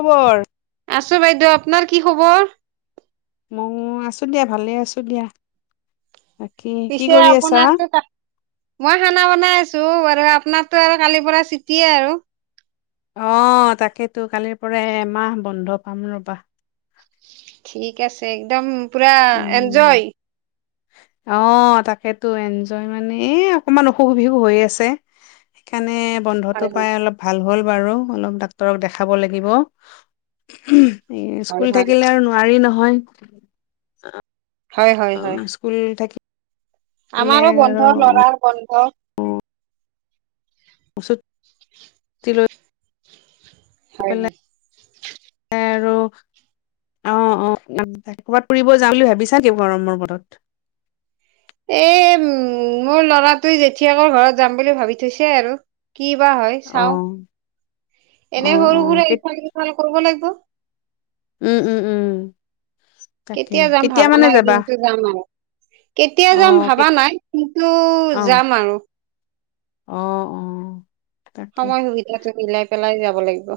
খবৰ আছো বাইদেউ আপোনাৰ কি খবৰ মই আছো দিয়া ভালে আছো দিয়া বাকী কি পিছে কৰি আছা? আপোনাৰো মই খানা বনাই আছো বাৰু আপোনাকতো আৰু কালিৰ পৰা চিটিয়ে আৰু অ তাকেতো কালিৰ পৰা এমাহ বন্ধ পাম ৰবা ঠিক আছে একদম পুৰা উম। এনজয় অ তাকেতো এনজয় মানে এই অকনমান অসুখ বিসুখ হৈ আছে সেইকাৰণে বন্ধটো হয় হয় পাই অলপ ভাল হ'ল বাৰু অলপ ডাক্তৰক দেখাব লাগিব এ হয় স্কুল হয় থাকিলে আৰু নোৱাৰি নহয় হয় হয় হয়। স্কুল থাকিল আমাৰো বন্ধ লৰাৰ বন্ধ চুটি লৈ হয় হয় এ আৰু অ অ ক'বাত ফুৰিব যাওঁ বুলি ভাবিছা নি গৰমৰ বতৰত এ উম মোৰ লৰাটোয়ে জেথিয়েকৰ ঘৰত যাম বুলি ভাবি থৈছে আৰু কি বা হয় চাওঁ অ'। অ এনে অ সৰুবোৰে কেত ইফাল সিফালে কৰিব লাগিব উম উম উম তাকে যাম কেতিয়া ভাবা মানে নাই যাবা কিন্তু যাম আৰু কেতিয়া অ যাম ভাবা কেত নাই কিন্তু অ যাম আৰু অ অ তাকে সময় সুবিধাটো মিলাই পেলাই যাব লাগিব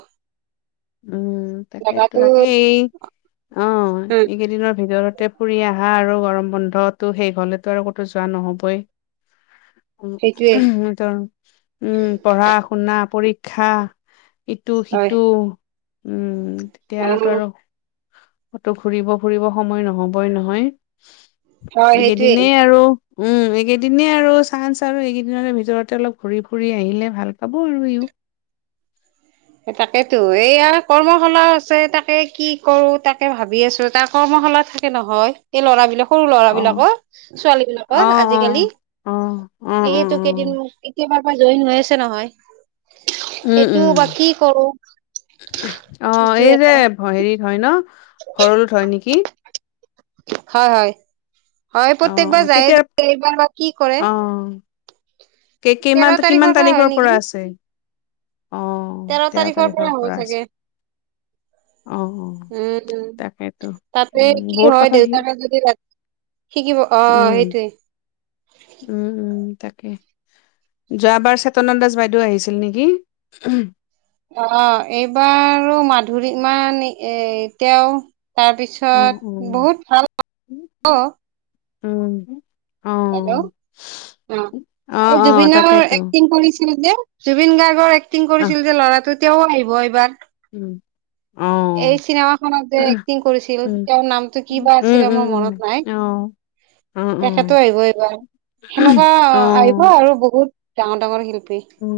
উম তাকেতো জেগাটো তাকেই অ উম এইকেইদিনৰ ভিতৰতে ফুৰি আহা আৰু গৰম বন্ধতটো শেষ হলেতো আৰু ক'তো যোৱা নহ'বই সেইটোৱে ত উম পঢ়া শুনা পৰীক্ষা ইটো হয় সিটো উম অ তেতিয়াতো আৰু কতো ঘুৰিব ফুৰিব সময় নহবই নহয় হয় সেইটোৱে এইকেইদিনে আৰু উম এইকেইদিনে আৰু চান্স আৰু এইকেইদিনৰে ভিতৰতে অলপ ঘূৰি ফুৰি আহিলে ভাল পাব আৰু ইও [inaudible] তাকেতো এই আ কৰ্মশালাও আছে, তাকে কি কৰো তাকে ভাবি আছো। তাৰ কৰ্ম [unintelligible] থাকে নহয় এই ল'ৰাবিলাক সৰু অ ল'ৰাবিলাকৰ অ ছোৱালীবিলাকৰ অ আজিকালি। অ অ অ এইটো অ কেইদিন এতিয়া বাৰ পৰা জইন হৈ আছে নহয়। উম সেইটো উম, বা কি কৰো অ সেইটো এই যে এটা হেৰিত হয় ন? ভৰলোত হয় নেকি? হয় হয় হয় অ অ প্ৰত্যেকবাৰ যায় কেতিয়াৰ যে এইবাৰ বা কি কৰে? কেই তেৰ কিমান কিমান হয় তাৰিখৰ নেকি পৰা আছে? অ তেৰ তাৰিখৰ পৰা হ'ব চাগে! অ অ উম তাকেতো তাতে উম কি বহুত হয় কথা সি দেউতাকে যদি ৰা শিকিব আহ উম সেইটোৱে। উম উম তাক যোৱাবাৰ চেতনা দাস বাইদেউ আহিছিল নিকি? অ অ এইবাৰো মাধুৰীমান এ তেওঁ অ অ তাৰপিছত বহুত ভাল অ উম। অ হেল্ল'! অ অ এই অ জুবিনৰ তাকেইতো এক্টিং কৰিছিলে যে জুবিন গাৰ্গৰ এক্টিং আহ কৰিছিল যে ল'ৰাটো তেওঁ আহিব এইবাৰ। উম। অ এই চিনেমাখনত যে এক্টিং কৰিছিল উম তেওঁৰ নামটো কি বা উম আছিলে মোৰ মনত নাই। অ উম উম। টো আহিব এইবাৰ, সেনেকুৱা অ আহিব আৰু বহুত ডাঙৰ -ডাঙৰ শিল উম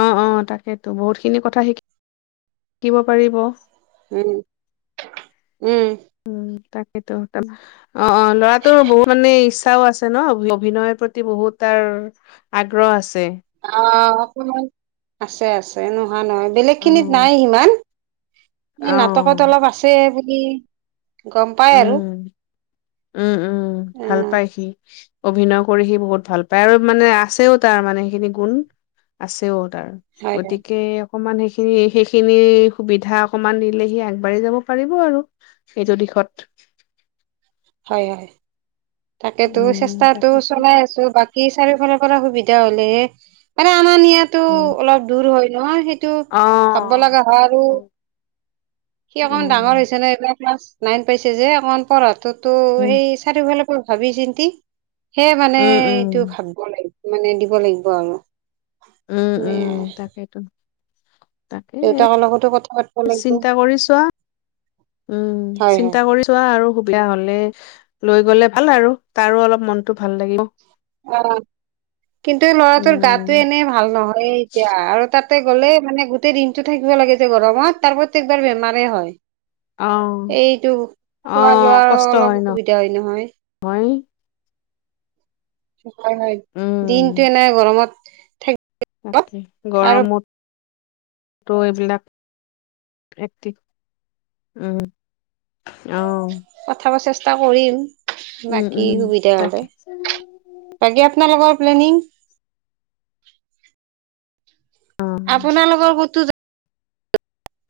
অ অ। তাকেতো বহুত খিনি কথা শিক শিকিব পাৰিব। উম উম। তাকেইতো, তাৰ অ অ ল'ৰাটোৰ বহুত মানে ইচ্ছাও আছে ন অভিনয়ৰ প্ৰতি বহুত তাৰ আগ্ৰহ আছে। অ অকমান আছে আছে নোহোৱা নহয়। বেলেগ অ খিনিত নাই সিমান। অ এই নাটকত অলপ আছে বুলি গম পাই আৰু উম উম উম ভাল উম পাই সি। অভিনয় কৰি সি বহুত ভাল পায় আৰু মানে আছেও তাৰ মানে সেইখিনি গুণ আছেও। তাৰ হয় গতিকে অকমান সেইখিনি -সেইখিনি সুবিধা অকমান দিলেহি আগবাঢ়ি যাব পাৰিব আৰু সেইটো দিশত। হয় হয় তাকেতো উম, চেষ্টাটো তাকে ঠিক চলাই আছো বাকী চাৰিওফালত কৰা সুবিধা হলেহে মানে আমাৰ নিয়াতো আছে। অলপ দূৰ হয় নহয় সেই সেইটো ভাব ব অ', লগা হয় আৰু উম, সি অকমান ডাঙৰ উম, হৈছে ন এইবিলাক ক্লাছ নাইন পাইছে যে অকণমান পঢ়াটোতো সেই উম, চাৰিওফালৰ পৰা ভাবি চিন্তি সেই মানে উম। এইটো ভাবিব লাগ মানে দিব লাগিব আৰু। উম নে উম তাকেইটো। দেউতাকৰ লগতো কথা পাতিব লাগিব চিন্তা কৰি চোৱা, উম হয় হয় চিন্তা কৰি চোৱা আৰু বিয়া হলে লৈ গলে ভাল আৰু তাৰো অলপ মনটো ভাল লাগিব। অ কিন্তু ল'ৰাটোৰ উম। গাতটো এনে ভাল নহয় এতিয়া আৰু তাত তে গ'লে মানে গোটেই দিনটো থাকিব লাগে যে গৰমত, তাৰ প্ৰত্যেকবাৰ বেমাৰে হয়। অ', এইটো খোৱা অ', -লোৱাৰ কষ্ট অলপ হয় অসুবিধা হয় নহয়। নহয়, হয় হয়, দিনটো এনে গৰমত থাক তাক আৰু গৰমতো এইবিলাক এক উম অহ। এটা কৰিম বাকী সুবিধা হলে, তাকে বাকী আপোনালোকৰ প্লেনিং? অ', আপোনালোকৰ কোতো।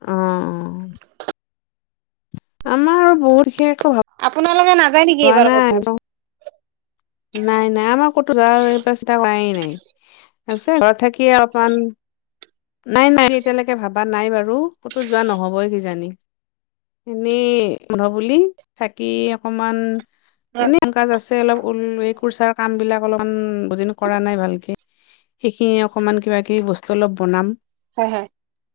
অ আমাৰ আৰু বহুত শেষ। আপোনালোকে নাযায় নেকি এইবাৰ কতো। নাই নাই, আমাৰ ক'তো যোৱাৰ [unintelligible] ব্যৱস্থা কৰাই নাই। তাপিছত ঘৰত থাকি অকন নাই নাই এতিয়ালৈকে ভাবা নাই বাৰু! ক'তো যোৱা নহ'বই কিজানি! এনেই বন্ধ বুলি থাকি অকমান, হয় এনে কাম- কাজ আছে অলপ। এই কুৰ্চাৰ কামবিলাক অলপমান বহুদিন কৰা নাই ভালকে। সেইখিনি অকনমান কিবা কিবি বস্তু অলপ বনাম। হয় হয়।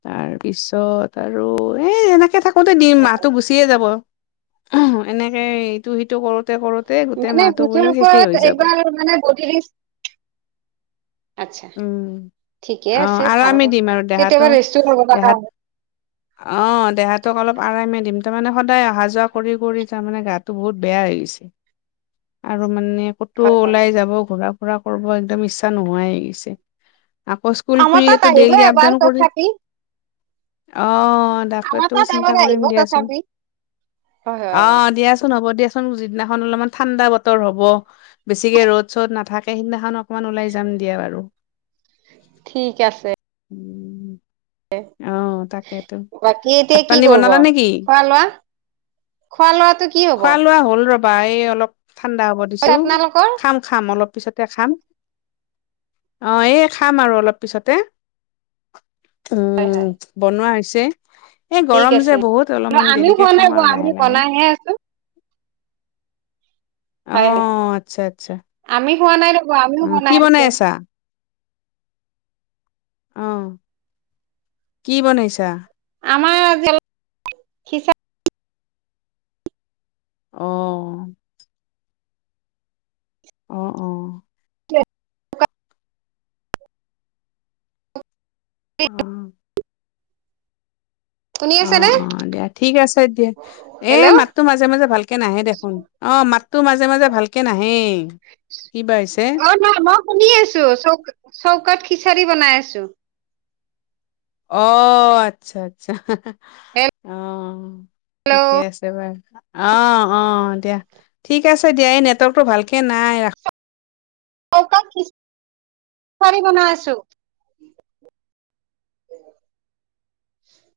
তাৰ পিছত আৰু এই এনেকে থাকোতে দিন, হয়, মাহটো গুচিয়ে যাব। এনেকে ইটো-সিটো কৰোতে কৰোতে গোটেই মাহ [unintelligible] আতছা ঠিকে অ আছে ভাল আৰামে দিম আৰু দেহাটো কেতিয়াবা ৰেষ্ট ও কৰিব লগা দেহাত হয় [inaudible] অ' দেহাটোক অলপ আৰামে দিম। তাৰমানে সদায় অহা যোৱা কৰি কৰি তাৰমানে গাটো বহুত বেয়া হৈ গৈছে আৰু মানে। ক'তো হয় হয় ওলাই যাব ঘুৰা ফুৰা কৰিব একদম ইচ্ছা নোহোৱাই হৈছে। আকৌ স্কুল আমাৰ তাত খুলিলেতো আহিব ডেইলি এবাৰ আপডাউন কৰি, অ'। তথাপি অ' আমাৰ ডাকৈতটো তাত চিন্তা এবাৰ কৰিম আহিব দিয়াচোন। তথাপি। হয় হয় হয় অ' দিয়াচোন হ'ব দিয়া। যিদিনাখন অলপমান ঠাণ্ডা বতৰ হ'ব, বেছিকে ৰ'দ-চ'দ নাথাকে সিদিনাখন। অকণমান ওলাই যাম দিয়া বাৰু! ঠিক আছে। উম অ', তাকেতো বাকী এতিয়া ভাত কি পানী কৰিব বনালা নেকি? খোৱা-লোৱা? খোৱা লোৱাটো কি হ'ব? বাই অলপ ঠাণ্ডা হ'ব দিছো, আপোনালোকৰ? খাম খাম অলপ পিছতে খাম। অ এই খাম আৰু অলপ পিছতে। হয় উম হয় বনোৱা হৈছে। এই ঠিক গৰম যে আছে। বহুত অলপমান আমিও দেৰিকে খোৱা নাই খাম ৰব আৰু আমি লাহে লাহে। বনাইহে আছো। হয়, অ', আচ্ছা আচ্ছা আমি খোৱা নাই ৰ'ব। আমিও অ', কি বনাই আছো। আছা? অ'। কি বনাইছা? আমাৰ [inaudible] অ'। অ অ। [unintelligible] অ'। শুনি অ আছে নে অ দিয়া ঠিক আছে দিয়া এ হেল্ল' মাততো অ মাজে মাজে ভালকে নাহে দেখোন অ। অ মাতটো মাজে মাজে ভালকে নাহেই। কিবা হৈছে অ' নহ মই শুনি আছো, চৌকা-চৌকাত খিচাৰি বনাই আছো। অ' আচ্ছা আচ্ছা। অ' হেল্ল' ঠিকেই আছে বাৰু। অ' অ' দিয়া। ঠিক আছে দিয়া এই নেটৱৰ্কটো ভালকে নাই ৰাখ। [inaudible] খিছাৰি বনাই আছো [unintelligible]